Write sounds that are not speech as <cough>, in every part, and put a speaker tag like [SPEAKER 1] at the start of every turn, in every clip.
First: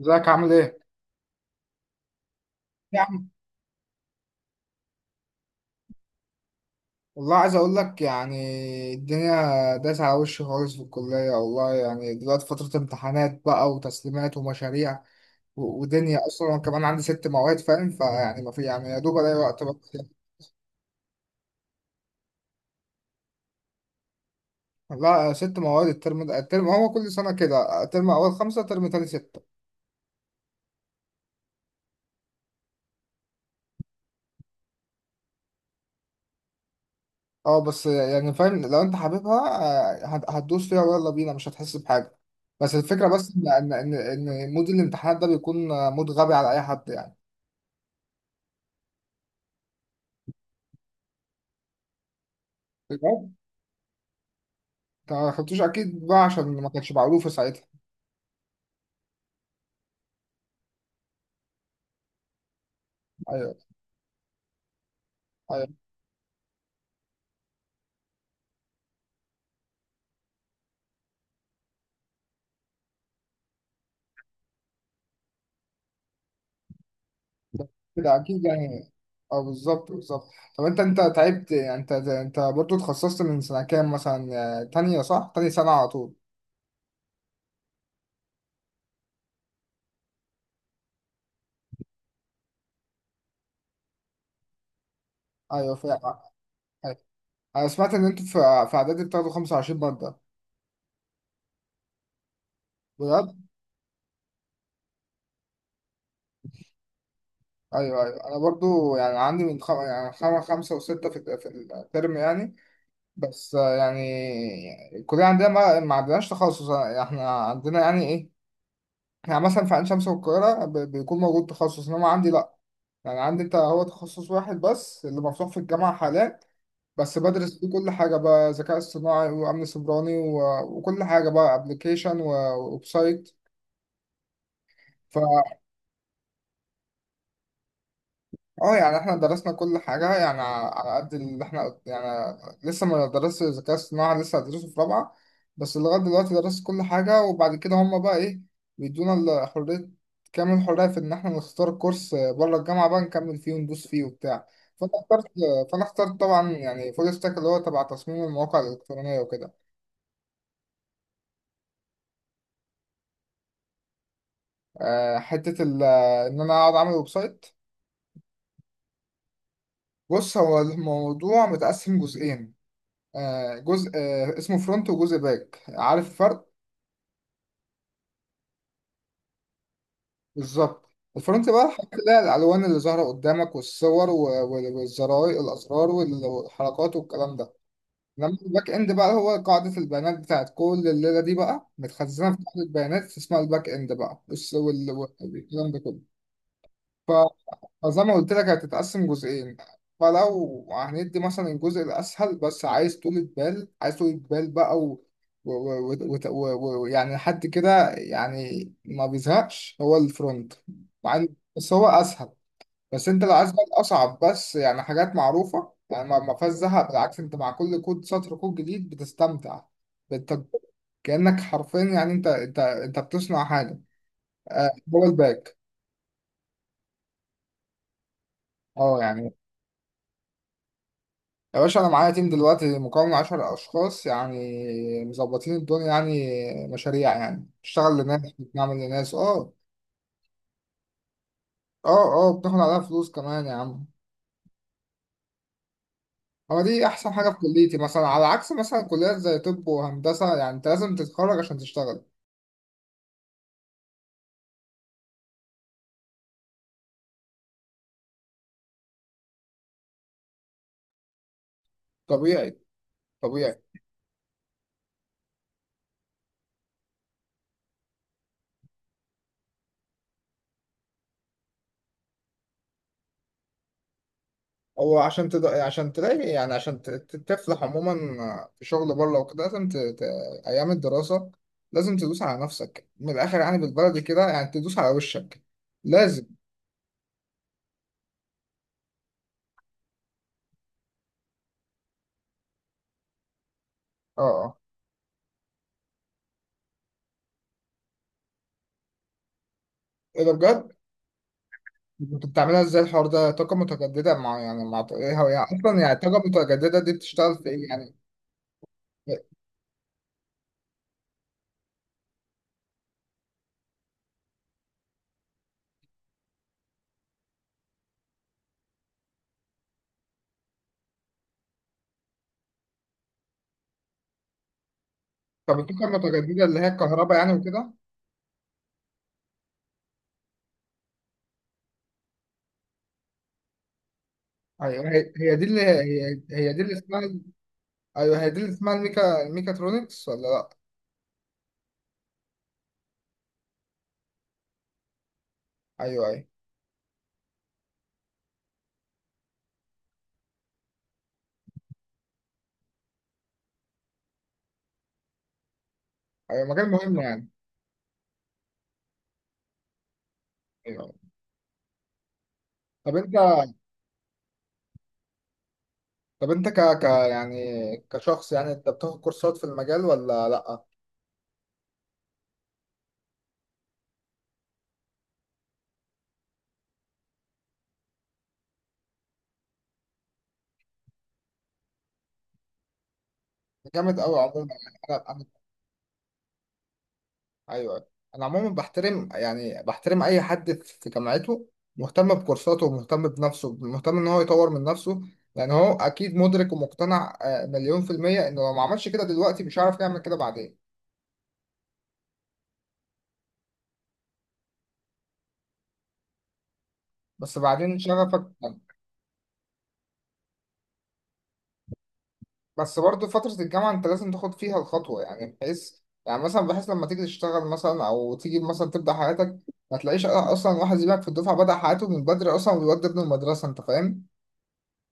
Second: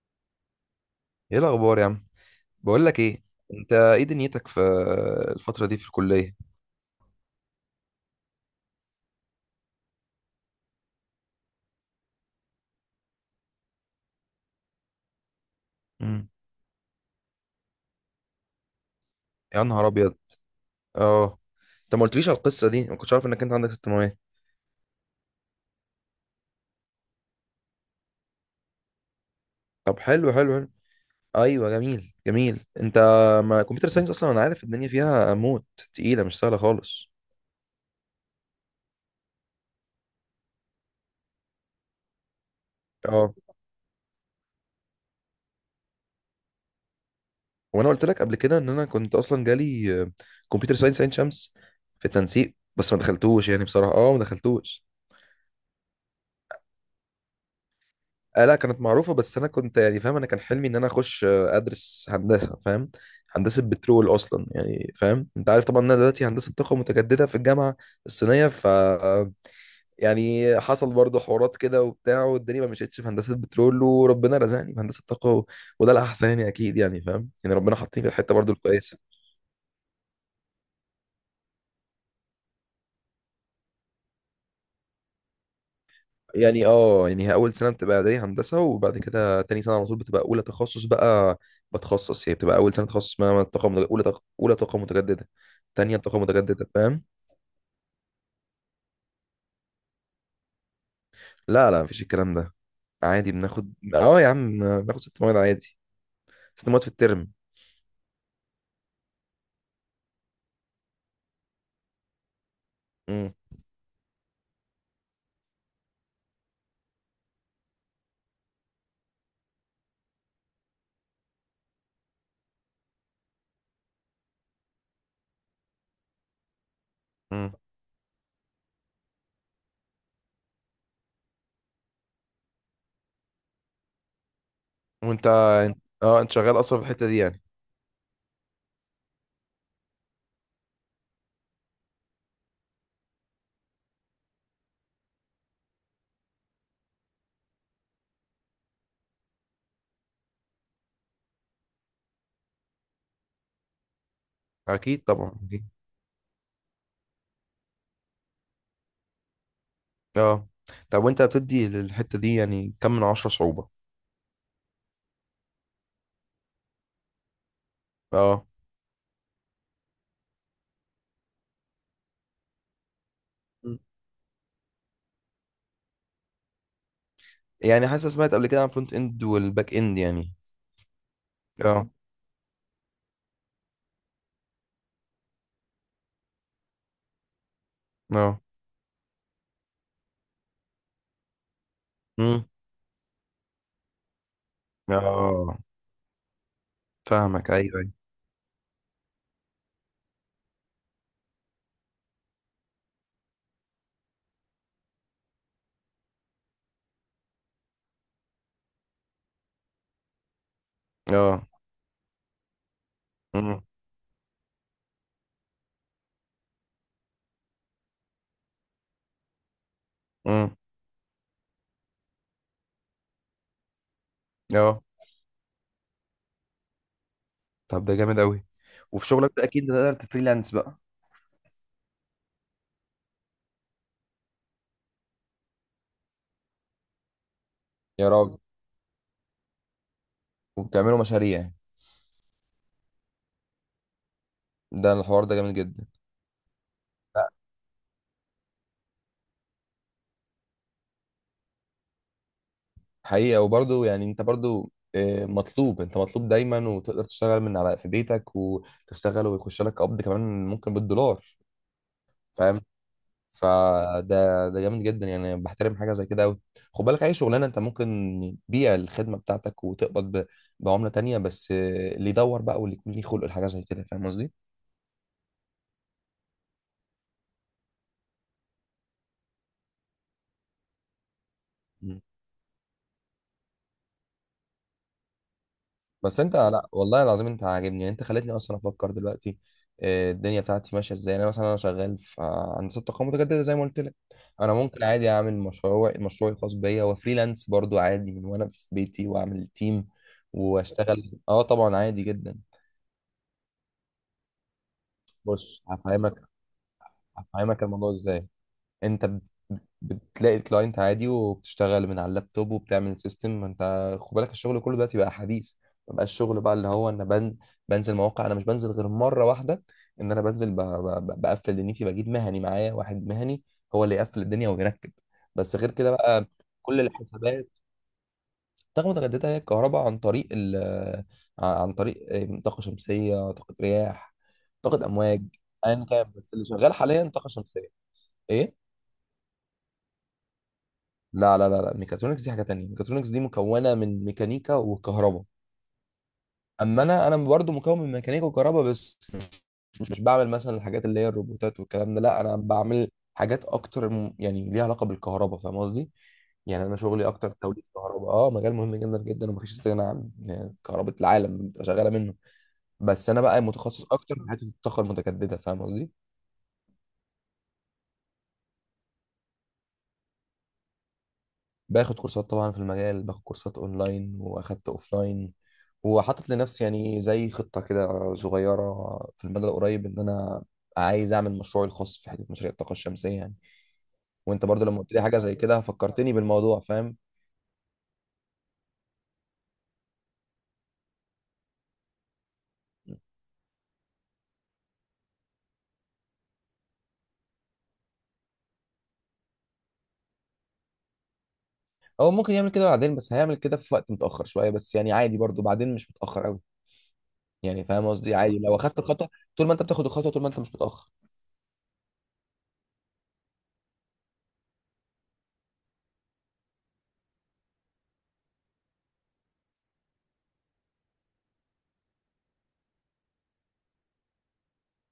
[SPEAKER 1] ازيك عامل ايه؟
[SPEAKER 2] ايه الاخبار يا عم؟ بقول لك
[SPEAKER 1] يا
[SPEAKER 2] ايه.
[SPEAKER 1] عم،
[SPEAKER 2] انت ايه دنيتك في الفتره دي في الكليه؟
[SPEAKER 1] والله عايز اقول لك، يعني الدنيا داس على وشي خالص في الكلية، والله يعني دلوقتي فترة امتحانات بقى وتسليمات ومشاريع ودنيا،
[SPEAKER 2] امم.
[SPEAKER 1] اصلا انا كمان عندي ست مواد فاهم، فيعني ما في يعني يا دوب الاقي وقت
[SPEAKER 2] يا نهار
[SPEAKER 1] بس يعني.
[SPEAKER 2] ابيض. اه، انت ما قلتليش على القصه دي، ما كنتش عارف انك انت عندك ثانويه.
[SPEAKER 1] لا، ست مواد الترم ده، الترم هو كل سنة كده، ترم اول خمسة، ترم تاني ستة.
[SPEAKER 2] طب حلو حلو حلو. ايوه جميل جميل. انت ما كمبيوتر ساينس، اصلا انا عارف الدنيا فيها موت تقيله، مش سهله خالص.
[SPEAKER 1] اه بس يعني فاهم لو انت حاببها. هتدوس فيها ويلا بينا مش هتحس بحاجة. بس الفكرة
[SPEAKER 2] اه.
[SPEAKER 1] بس ان ان ان إن مود الامتحانات ده بيكون مود غبي على اي حد يعني.
[SPEAKER 2] وانا قلت لك قبل كده ان انا كنت اصلا جالي كمبيوتر ساينس عين شمس في التنسيق، بس ما دخلتوش، يعني بصراحه ما دخلتوش.
[SPEAKER 1] ما خدتوش اكيد بقى عشان ما كانتش معروفه ساعتها.
[SPEAKER 2] آه لا، كانت معروفة، بس أنا كنت يعني فاهم، أنا كان حلمي إن أنا أخش، أدرس هندسة، فاهم؟
[SPEAKER 1] ايوه،
[SPEAKER 2] هندسة بترول أصلا، يعني فاهم، أنت عارف
[SPEAKER 1] ايوه،
[SPEAKER 2] طبعا إن أنا دلوقتي هندسة طاقة متجددة في الجامعة الصينية. ف آه، يعني حصل برضه حوارات كده وبتاع، والدنيا ما مشيتش في هندسة بترول وربنا رزقني في هندسة طاقة وده الأحسن، يعني أكيد، يعني فاهم، يعني ربنا حاطيني في
[SPEAKER 1] كده
[SPEAKER 2] الحتة
[SPEAKER 1] اكيد
[SPEAKER 2] برضه
[SPEAKER 1] يعني.
[SPEAKER 2] الكويسة.
[SPEAKER 1] اه، بالظبط بالظبط. طب انت تعبت، يعني انت برضو اتخصصت من سنه كام مثلا؟ تانية صح، تاني سنه على طول.
[SPEAKER 2] يعني هي اول سنه بتبقى اعدادي هندسه، وبعد كده تاني سنه على طول بتبقى اولى تخصص بقى. بتخصص، هي بتبقى اول سنه تخصص، اسمها طاقه متج- اولى طاقه اولى طاقه متجدده.
[SPEAKER 1] ايوه
[SPEAKER 2] تانية
[SPEAKER 1] فاهم.
[SPEAKER 2] طاقه متجدده،
[SPEAKER 1] أيوة.
[SPEAKER 2] فاهم؟
[SPEAKER 1] انا سمعت ان انتوا في اعدادي بتاخدوا 25 ماده
[SPEAKER 2] لا لا، مفيش الكلام ده. عادي
[SPEAKER 1] بجد؟
[SPEAKER 2] بناخد، يا عم بناخد ست مواد عادي، ست مواد في الترم.
[SPEAKER 1] ايوه ايوه، انا برضو يعني عندي من خمسه وسته في الترم يعني.
[SPEAKER 2] امم.
[SPEAKER 1] بس يعني الكليه عندنا ما عندناش تخصص، يعني احنا عندنا يعني ايه، يعني مثلا في عين شمس والقاهرة بيكون موجود تخصص، إنما عندي لأ. يعني عندي أنت هو تخصص واحد بس اللي مفتوح في الجامعة حاليا، بس
[SPEAKER 2] امم.
[SPEAKER 1] بدرس فيه كل حاجة بقى، ذكاء اصطناعي وأمن سيبراني وكل حاجة بقى، أبلكيشن وويب سايت.
[SPEAKER 2] وانت، اه انت شغال اصلا في الحته دي يعني؟
[SPEAKER 1] اه يعني احنا درسنا كل حاجة يعني على قد اللي احنا يعني، لسه ما درست الذكاء الصناعي، لسه هدرسه في رابعة. بس لغاية دلوقتي درست كل حاجة، وبعد كده هما بقى ايه، بيدونا حرية، كامل الحرية في ان احنا نختار كورس بره الجامعة بقى، نكمل فيه وندوس فيه وبتاع. فانا
[SPEAKER 2] اكيد
[SPEAKER 1] اخترت
[SPEAKER 2] طبعا أكيد.
[SPEAKER 1] فانا اخترت طبعا يعني فول ستاك، اللي هو تبع تصميم المواقع الإلكترونية وكده.
[SPEAKER 2] اه. طب وانت بتدي للحته دي يعني كم من عشرة صعوبه؟
[SPEAKER 1] آه، حتة ال- ان انا اقعد اعمل ويب سايت.
[SPEAKER 2] اه.
[SPEAKER 1] بص، هو الموضوع متقسم جزئين،
[SPEAKER 2] مم.
[SPEAKER 1] جزء اسمه فرونت، وجزء باك، عارف الفرق؟
[SPEAKER 2] يعني حاسس، سمعت قبل كده عن فرونت اند والباك اند يعني.
[SPEAKER 1] بالظبط، الفرونت بقى
[SPEAKER 2] اه.
[SPEAKER 1] هتلاقي الالوان اللي ظاهره قدامك والصور والزراير الاسرار والحركات والكلام ده. انما
[SPEAKER 2] اه.
[SPEAKER 1] الباك اند بقى هو قاعده البيانات بتاعت كل الليله دي، بقى متخزنه في
[SPEAKER 2] امم.
[SPEAKER 1] قاعده بيانات اسمها الباك اند بقى،
[SPEAKER 2] اه.
[SPEAKER 1] والكلام ده كله.
[SPEAKER 2] فاهمك، ايوه ايوه.
[SPEAKER 1] زي ما قلت لك هتتقسم جزئين، فلو هندي مثلا الجزء الأسهل بس عايز طولة بال، بقى و... و... و... يعني حد كده يعني ما بيزهقش هو الفرونت. مع إن-
[SPEAKER 2] اه.
[SPEAKER 1] بس هو أسهل. بس أنت لو عايز
[SPEAKER 2] امم.
[SPEAKER 1] بقى الأصعب، بس يعني حاجات معروفة يعني ما فيهاش زهق، بالعكس، أنت مع كل كود سطر كود جديد بتستمتع
[SPEAKER 2] امم.
[SPEAKER 1] بالتجربة، كأنك حرفيا يعني أنت بتصنع حاجة.
[SPEAKER 2] اه.
[SPEAKER 1] هو الباك.
[SPEAKER 2] طب ده جامد قوي.
[SPEAKER 1] اه
[SPEAKER 2] وفي
[SPEAKER 1] يعني،
[SPEAKER 2] شغلك ده اكيد بتقدر تفريلانس بقى.
[SPEAKER 1] يا باشا انا معايا تيم دلوقتي مكون من 10 اشخاص، يعني مظبطين الدنيا يعني، مشاريع، يعني بنشتغل
[SPEAKER 2] يا
[SPEAKER 1] لناس،
[SPEAKER 2] راجل،
[SPEAKER 1] بنعمل لناس، اه،
[SPEAKER 2] وبتعملوا مشاريع؟
[SPEAKER 1] اه، اه، بناخد عليها فلوس كمان يا عم.
[SPEAKER 2] ده الحوار ده جامد جدا.
[SPEAKER 1] هو دي احسن حاجه في كليتي مثلا، على عكس مثلا كليات زي طب وهندسه يعني انت لازم تتخرج عشان تشتغل.
[SPEAKER 2] حقيقة، وبرضه يعني انت برضه مطلوب، انت مطلوب دايما، وتقدر تشتغل من على في بيتك وتشتغل ويخش لك قبض كمان ممكن بالدولار.
[SPEAKER 1] طبيعي.
[SPEAKER 2] فاهم؟
[SPEAKER 1] طبيعي.
[SPEAKER 2] فده جامد جدا، يعني بحترم حاجه زي كده قوي. خد بالك، اي شغلانه انت ممكن تبيع الخدمه بتاعتك وتقبض بعمله تانية، بس اللي يدور بقى واللي يكون ليه خلق لحاجه زي كده، فاهم قصدي؟
[SPEAKER 1] هو عشان تلاقي، يعني عشان تفلح عموما في شغل بره وكده لازم ايام الدراسه لازم
[SPEAKER 2] مم.
[SPEAKER 1] تدوس على نفسك من الاخر، يعني بالبلدي كده يعني تدوس على وشك.
[SPEAKER 2] بس
[SPEAKER 1] لازم.
[SPEAKER 2] انت، لا والله العظيم انت عاجبني، يعني انت خلتني اصلا افكر دلوقتي الدنيا بتاعتي ماشيه ازاي، يعني انا مثلا انا شغال في هندسه طاقه متجدده زي ما قلت لك.
[SPEAKER 1] اه.
[SPEAKER 2] انا
[SPEAKER 1] آه.
[SPEAKER 2] ممكن عادي اعمل مشروعي الخاص بيا وفريلانس برضو عادي من وانا في بيتي واعمل تيم
[SPEAKER 1] ايه ده بجد؟
[SPEAKER 2] واشتغل، طبعا عادي
[SPEAKER 1] كنت
[SPEAKER 2] جدا.
[SPEAKER 1] بتعملها ازاي الحوار ده؟ طاقة متجددة مع، يعني مع ايه هو، يعني
[SPEAKER 2] بص
[SPEAKER 1] اصلا يعني الطاقة
[SPEAKER 2] هفهمك،
[SPEAKER 1] المتجددة دي بتشتغل في ايه
[SPEAKER 2] الموضوع
[SPEAKER 1] يعني؟
[SPEAKER 2] ازاي. انت بتلاقي الكلاينت عادي وبتشتغل من على اللابتوب وبتعمل سيستم. ما انت خد بالك الشغل كله دلوقتي بقى حديث، ما بقاش الشغل بقى اللي هو انا بنزل، مواقع. انا مش بنزل غير مره واحده، ان انا بنزل ب- ب- ب- بقفل دنيتي، بجيب مهني معايا، واحد مهني هو اللي يقفل الدنيا ويركب، بس
[SPEAKER 1] طب
[SPEAKER 2] غير
[SPEAKER 1] الطاقة
[SPEAKER 2] كده بقى
[SPEAKER 1] المتجددة اللي هي
[SPEAKER 2] كل
[SPEAKER 1] الكهرباء يعني
[SPEAKER 2] الحسابات.
[SPEAKER 1] وكده؟
[SPEAKER 2] طاقة متجددة هي الكهرباء عن طريق ال عن طريق إيه، طاقة شمسية، طاقة رياح،
[SPEAKER 1] ايوه،
[SPEAKER 2] طاقة
[SPEAKER 1] هي
[SPEAKER 2] أمواج،
[SPEAKER 1] هي دي اللي
[SPEAKER 2] أيا كان،
[SPEAKER 1] هي
[SPEAKER 2] بس اللي
[SPEAKER 1] هي دي اللي
[SPEAKER 2] شغال
[SPEAKER 1] اسمها.
[SPEAKER 2] حاليا طاقة شمسية.
[SPEAKER 1] ايوه هي دي اللي
[SPEAKER 2] إيه؟
[SPEAKER 1] اسمها الميكاترونكس ولا لا؟
[SPEAKER 2] لا لا لا لا، ميكاترونكس دي حاجه تانية، ميكاترونكس دي مكونه من ميكانيكا وكهرباء.
[SPEAKER 1] ايوه، ايوه،
[SPEAKER 2] اما انا برضو مكون من ميكانيكا وكهرباء، بس مش بعمل مثلا الحاجات اللي هي الروبوتات والكلام ده، لا انا بعمل حاجات اكتر، يعني ليها علاقه بالكهرباء، فاهم قصدي؟
[SPEAKER 1] ايوه،
[SPEAKER 2] يعني
[SPEAKER 1] مجال
[SPEAKER 2] انا
[SPEAKER 1] مهم
[SPEAKER 2] شغلي
[SPEAKER 1] يعني.
[SPEAKER 2] اكتر توليد كهرباء، مجال مهم جدا جدا، ومفيش استغناء عن، يعني
[SPEAKER 1] ايوه.
[SPEAKER 2] كهرباء
[SPEAKER 1] أيوة.
[SPEAKER 2] العالم بتبقى شغاله منه.
[SPEAKER 1] طب
[SPEAKER 2] بس
[SPEAKER 1] انت،
[SPEAKER 2] انا بقى متخصص اكتر في حته الطاقه المتجدده، فاهم قصدي؟
[SPEAKER 1] طب انت ك ك يعني كشخص، يعني انت بتاخد كورسات في المجال ولا لا؟
[SPEAKER 2] باخد كورسات طبعا في المجال، باخد كورسات اونلاين واخدت اوفلاين، وحاطط لنفسي يعني زي خطة كده صغيرة في المدى القريب، ان انا عايز اعمل مشروعي الخاص في حتة مشاريع الطاقة الشمسية يعني.
[SPEAKER 1] جامد قوي
[SPEAKER 2] وانت
[SPEAKER 1] عموما
[SPEAKER 2] برضو
[SPEAKER 1] يعني
[SPEAKER 2] لما قلت لي حاجة
[SPEAKER 1] انا.
[SPEAKER 2] زي كده فكرتني بالموضوع، فاهم؟
[SPEAKER 1] ايوه. انا عموما بحترم اي حد في جامعته، مهتم بكورساته ومهتم بنفسه، مهتم ان هو يطور من نفسه، لان هو اكيد مدرك ومقتنع مليون في المية انه لو ما عملش كده دلوقتي مش هيعرف يعمل كده بعدين.
[SPEAKER 2] هو ممكن يعمل كده بعدين، بس هيعمل كده في وقت متأخر شوية، بس يعني عادي برضو، بعدين مش متأخر قوي،
[SPEAKER 1] بس
[SPEAKER 2] يعني
[SPEAKER 1] بعدين
[SPEAKER 2] فاهم قصدي؟
[SPEAKER 1] شغفك.
[SPEAKER 2] عادي لو اخدت الخطوة، طول ما انت بتاخد الخطوة طول ما انت مش متأخر.
[SPEAKER 1] بس برضه فترة الجامعة انت لازم تاخد فيها الخطوة، يعني بحيث، يعني مثلا بحيث لما تيجي تشتغل مثلا او تيجي مثلا تبدأ حياتك، ما تلاقيش اصلا واحد زيك في الدفعة بدأ حياته من بدري اصلا وبيودي ابنه المدرسة، انت فاهم؟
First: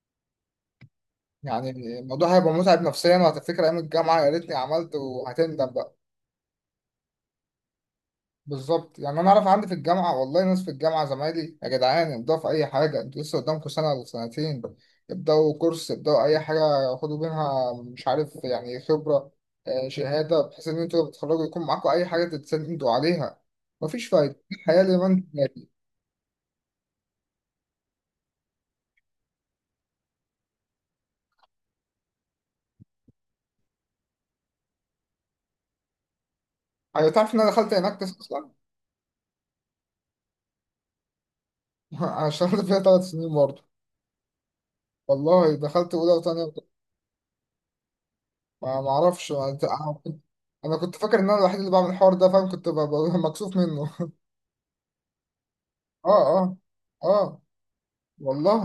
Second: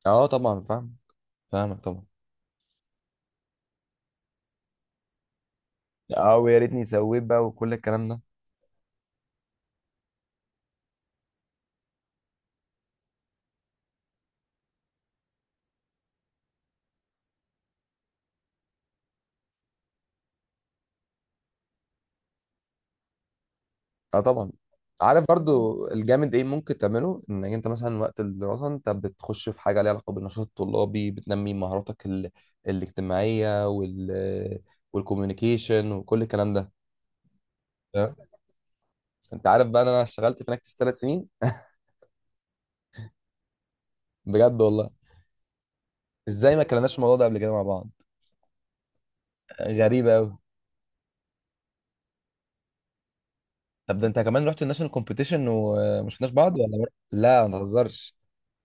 [SPEAKER 2] اه طبعا فاهم.
[SPEAKER 1] يعني
[SPEAKER 2] فاهمك طبعا.
[SPEAKER 1] الموضوع هيبقى متعب نفسيا، وهتفتكر ايام الجامعه يا ريتني عملت، وهتندم بقى.
[SPEAKER 2] اه، ويا ريتني سويت بقى، وكل الكلام ده.
[SPEAKER 1] بالظبط، يعني انا اعرف عندي في الجامعه، والله ناس في الجامعه زمايلي، يا جدعان ابداوا في اي حاجه، انتوا لسه قدامكم سنه ولا سنتين، ابداوا كورس، ابداوا اي حاجه، خدوا منها مش عارف يعني خبره، شهاده، بحيث ان انتوا لما تتخرجوا يكون معاكم اي حاجه تتسندوا عليها. مفيش
[SPEAKER 2] اه
[SPEAKER 1] فايده
[SPEAKER 2] طبعا،
[SPEAKER 1] الحياه اللي ما
[SPEAKER 2] عارف
[SPEAKER 1] انت.
[SPEAKER 2] برضو الجامد ايه ممكن تعمله؟ انك انت مثلا وقت الدراسه انت بتخش في حاجه ليها علاقه بالنشاط الطلابي، بتنمي مهاراتك الاجتماعيه والكوميونيكيشن وكل الكلام ده،
[SPEAKER 1] ايوه، تعرف ان انا دخلت هناك
[SPEAKER 2] فاهم؟
[SPEAKER 1] اصلا.
[SPEAKER 2] انت عارف بقى إن انا اشتغلت في نكتس ثلاث سنين. <laughs>
[SPEAKER 1] <laughs> انا اشتغلت فيها 3 سنين برضه.
[SPEAKER 2] بجد والله،
[SPEAKER 1] والله دخلت اولى وثانيه.
[SPEAKER 2] ازاي ما كلمناش في الموضوع ده قبل كده مع بعض؟
[SPEAKER 1] ما اعرفش انا. أنا
[SPEAKER 2] غريبه
[SPEAKER 1] كنت
[SPEAKER 2] قوي.
[SPEAKER 1] أنا كنت فاكر ان انا الوحيد اللي بعمل الحوار ده فاهم، كنت مكسوف منه.
[SPEAKER 2] طب ده
[SPEAKER 1] <laughs>
[SPEAKER 2] انت كمان رحت الناشونال كومبيتيشن
[SPEAKER 1] اه،
[SPEAKER 2] وما شفناش
[SPEAKER 1] اه،
[SPEAKER 2] بعض ولا مرة؟
[SPEAKER 1] اه،
[SPEAKER 2] لا ما تهزرش.
[SPEAKER 1] والله.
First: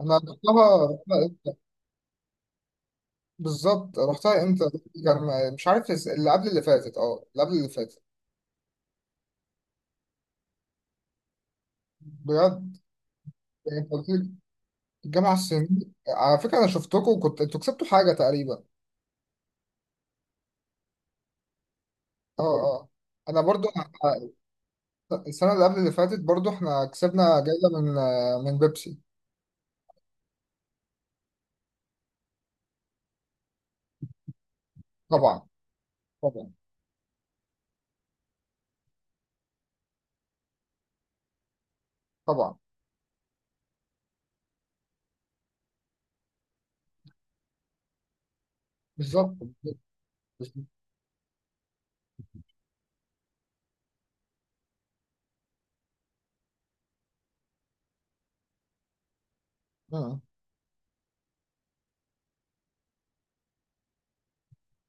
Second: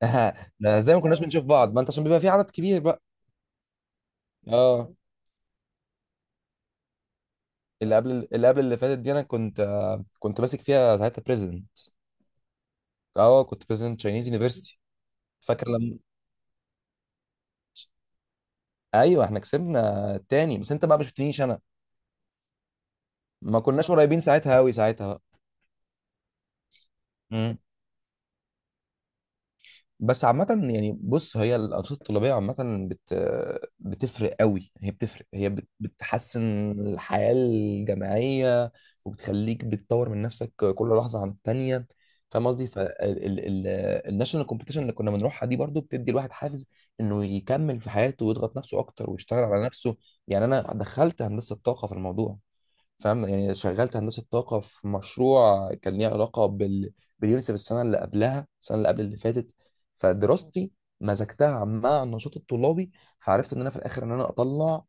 [SPEAKER 1] انا
[SPEAKER 2] <laughs> ده
[SPEAKER 1] رحتها
[SPEAKER 2] ازاي ما كناش
[SPEAKER 1] رحتها
[SPEAKER 2] بنشوف
[SPEAKER 1] إمتى؟
[SPEAKER 2] بعض؟ ما انت عشان بيبقى في عدد كبير بقى.
[SPEAKER 1] بالظبط، رحتها امتى؟
[SPEAKER 2] اه.
[SPEAKER 1] كان مش عارف اللي قبل اللي فاتت، اللي قبل اللي
[SPEAKER 2] اللي
[SPEAKER 1] فاتت.
[SPEAKER 2] قبل اللي قبل اللي فاتت دي، انا كنت ماسك فيها ساعتها بريزيدنت.
[SPEAKER 1] بجد.
[SPEAKER 2] اه، كنت
[SPEAKER 1] يعني أنت
[SPEAKER 2] بريزيدنت
[SPEAKER 1] قلت
[SPEAKER 2] تشاينيز
[SPEAKER 1] لي
[SPEAKER 2] يونيفرستي.
[SPEAKER 1] الجامعه
[SPEAKER 2] فاكر
[SPEAKER 1] الصينيه.
[SPEAKER 2] لما؟
[SPEAKER 1] على فكره انا شفتكم، وكنت انتوا كسبتوا حاجه تقريبا.
[SPEAKER 2] ايوه احنا كسبنا التاني، بس انت بقى ما شفتنيش انا،
[SPEAKER 1] اه، اه، انا
[SPEAKER 2] ما
[SPEAKER 1] برضو
[SPEAKER 2] كناش قريبين ساعتها، قوي ساعتها بقى.
[SPEAKER 1] السنه اللي قبل اللي فاتت برضو احنا كسبنا
[SPEAKER 2] مم.
[SPEAKER 1] جايزه من بيبسي.
[SPEAKER 2] بس عامة يعني، بص هي الأنشطة الطلابية عامة بت... بتفرق قوي، هي بتفرق،
[SPEAKER 1] طبعا
[SPEAKER 2] بتحسن
[SPEAKER 1] طبعا
[SPEAKER 2] الحياة الجامعية، وبتخليك بتطور من نفسك كل لحظة عن التانية، فاهم
[SPEAKER 1] طبعا.
[SPEAKER 2] قصدي؟ فالناشونال كومبيتيشن اللي كنا بنروحها دي برضو بتدي الواحد حافز إنه يكمل في حياته ويضغط نفسه أكتر
[SPEAKER 1] بالظبط
[SPEAKER 2] ويشتغل على نفسه. يعني أنا دخلت هندسة طاقة في الموضوع، فاهم؟ يعني شغلت هندسه طاقه في مشروع كان ليه علاقه باليونيسف، السنه اللي قبل اللي فاتت.
[SPEAKER 1] بالظبط.
[SPEAKER 2] فدراستي مزجتها مع النشاط الطلابي، فعرفت ان انا في الاخر ان انا اطلع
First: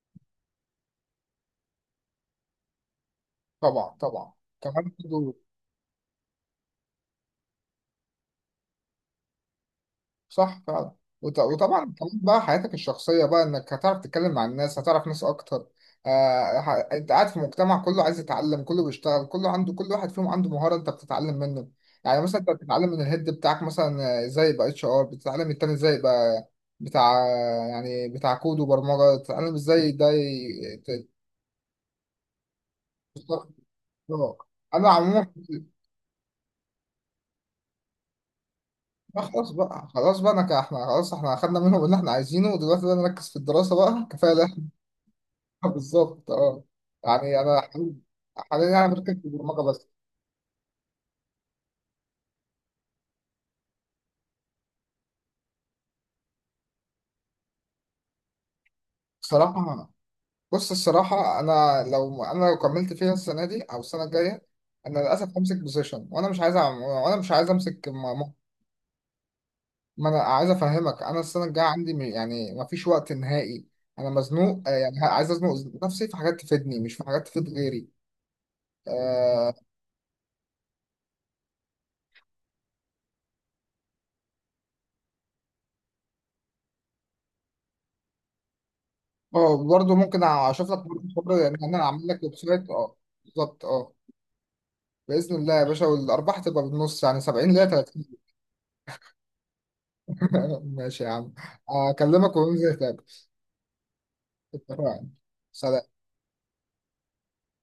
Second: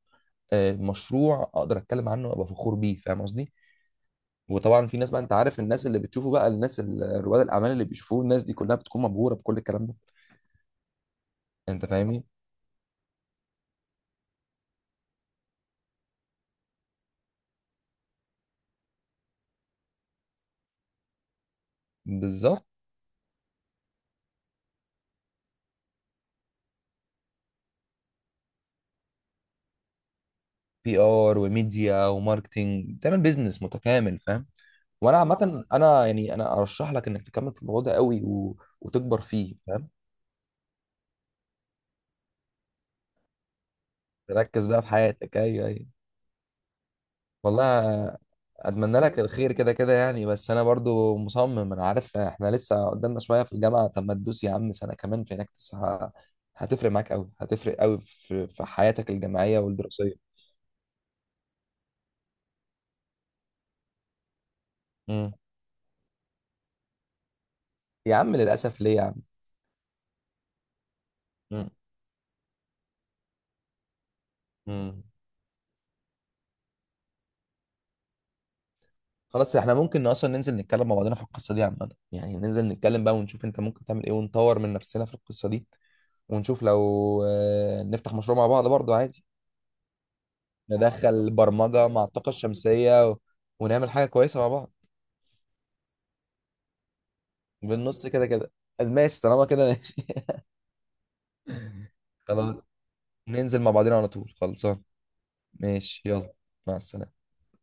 [SPEAKER 2] مشروع اقدر اتكلم عنه وابقى فخور بيه، فاهم قصدي؟
[SPEAKER 1] طبعا طبعا.
[SPEAKER 2] وطبعا
[SPEAKER 1] كمان
[SPEAKER 2] في ناس بقى، انت
[SPEAKER 1] برضه.
[SPEAKER 2] عارف الناس اللي بتشوفه بقى، الناس رواد الاعمال اللي بيشوفوه، الناس دي كلها بتكون مبهوره بكل الكلام ده.
[SPEAKER 1] صح فعلا.
[SPEAKER 2] انت
[SPEAKER 1] وطبعا كمان
[SPEAKER 2] فاهمني.
[SPEAKER 1] بقى حياتك الشخصية بقى، انك هتعرف تتكلم مع الناس، هتعرف ناس اكتر. انت قاعد في مجتمع كله عايز يتعلم، كله بيشتغل، كله عنده، كل واحد فيهم عنده مهارة انت بتتعلم منه. يعني مثلا انت
[SPEAKER 2] بالظبط.
[SPEAKER 1] بتتعلم من الهيد بتاعك مثلا، ازاي يبقى HR، بتتعلم التاني ازاي يبقى بتاع، يعني بتاع كود وبرمجة، بتتعلم ازاي ده
[SPEAKER 2] بي ار وميديا وماركتينج، تعمل بيزنس متكامل،
[SPEAKER 1] آه.
[SPEAKER 2] فاهم.
[SPEAKER 1] انا
[SPEAKER 2] وانا
[SPEAKER 1] عموما،
[SPEAKER 2] عامه، انا يعني انا ارشح لك انك تكمل في الموضوع ده قوي، وتكبر
[SPEAKER 1] ما خلاص
[SPEAKER 2] فيه،
[SPEAKER 1] بقى،
[SPEAKER 2] فاهم؟
[SPEAKER 1] خلاص بقى احنا خلاص احنا اخدنا منهم اللي احنا عايزينه، ودلوقتي بقى نركز في الدراسة بقى، كفاية ده.
[SPEAKER 2] تركز بقى في حياتك، ايوه
[SPEAKER 1] <laughs>
[SPEAKER 2] ايوه.
[SPEAKER 1] بالظبط اه. يعني انا
[SPEAKER 2] والله
[SPEAKER 1] حاليا انا
[SPEAKER 2] اتمنى
[SPEAKER 1] مركز
[SPEAKER 2] لك
[SPEAKER 1] في
[SPEAKER 2] الخير،
[SPEAKER 1] البرمجة
[SPEAKER 2] كده
[SPEAKER 1] بس.
[SPEAKER 2] كده يعني، بس انا برضو مصمم، انا عارف احنا لسه قدامنا شويه في الجامعه، طب ما تدوس يا عم سنه كمان في هناك، هتفرق معاك قوي، هتفرق قوي في حياتك الجامعيه
[SPEAKER 1] بصراحة.
[SPEAKER 2] والدراسيه.
[SPEAKER 1] بص الصراحة، انا لو كملت فيها السنة دي او السنة الجاية، انا
[SPEAKER 2] امم.
[SPEAKER 1] للاسف همسك بوزيشن، وانا مش عايز امسك
[SPEAKER 2] يا
[SPEAKER 1] م-
[SPEAKER 2] عم للاسف، ليه يا عم؟
[SPEAKER 1] ما انا عايز افهمك، انا السنة الجاية
[SPEAKER 2] امم.
[SPEAKER 1] عندي ما فيش وقت نهائي، انا مزنوق، يعني
[SPEAKER 2] امم.
[SPEAKER 1] عايز ازنق نفسي في حاجات تفيدني مش في حاجات تفيد غيري. آه،
[SPEAKER 2] خلاص، احنا ممكن اصلا ننزل نتكلم مع بعضنا في القصه دي عامه، يعني ننزل نتكلم بقى، ونشوف انت ممكن تعمل ايه، ونطور من نفسنا في القصه دي، ونشوف لو نفتح مشروع مع بعض برضو عادي،
[SPEAKER 1] اه، برضه ممكن اشوف لك برضه
[SPEAKER 2] ندخل
[SPEAKER 1] خبره يعني، انا
[SPEAKER 2] برمجة مع
[SPEAKER 1] اعمل لك
[SPEAKER 2] الطاقة
[SPEAKER 1] ويب سايت اه.
[SPEAKER 2] الشمسية
[SPEAKER 1] بالظبط
[SPEAKER 2] ونعمل
[SPEAKER 1] اه.
[SPEAKER 2] حاجة كويسة مع بعض.
[SPEAKER 1] باذن الله يا باشا، والارباح تبقى بالنص يعني 70 ل
[SPEAKER 2] بالنص
[SPEAKER 1] 30
[SPEAKER 2] كده كده. ماشي طالما كده، ماشي.
[SPEAKER 1] <laughs> ماشي يا عم،
[SPEAKER 2] <laughs>
[SPEAKER 1] اكلمك
[SPEAKER 2] خلاص.
[SPEAKER 1] وننزل نتقابل.
[SPEAKER 2] ننزل مع بعضنا على طول، خلصان.
[SPEAKER 1] اتفقنا. سلام.
[SPEAKER 2] ماشي، يلا. مع السلامة.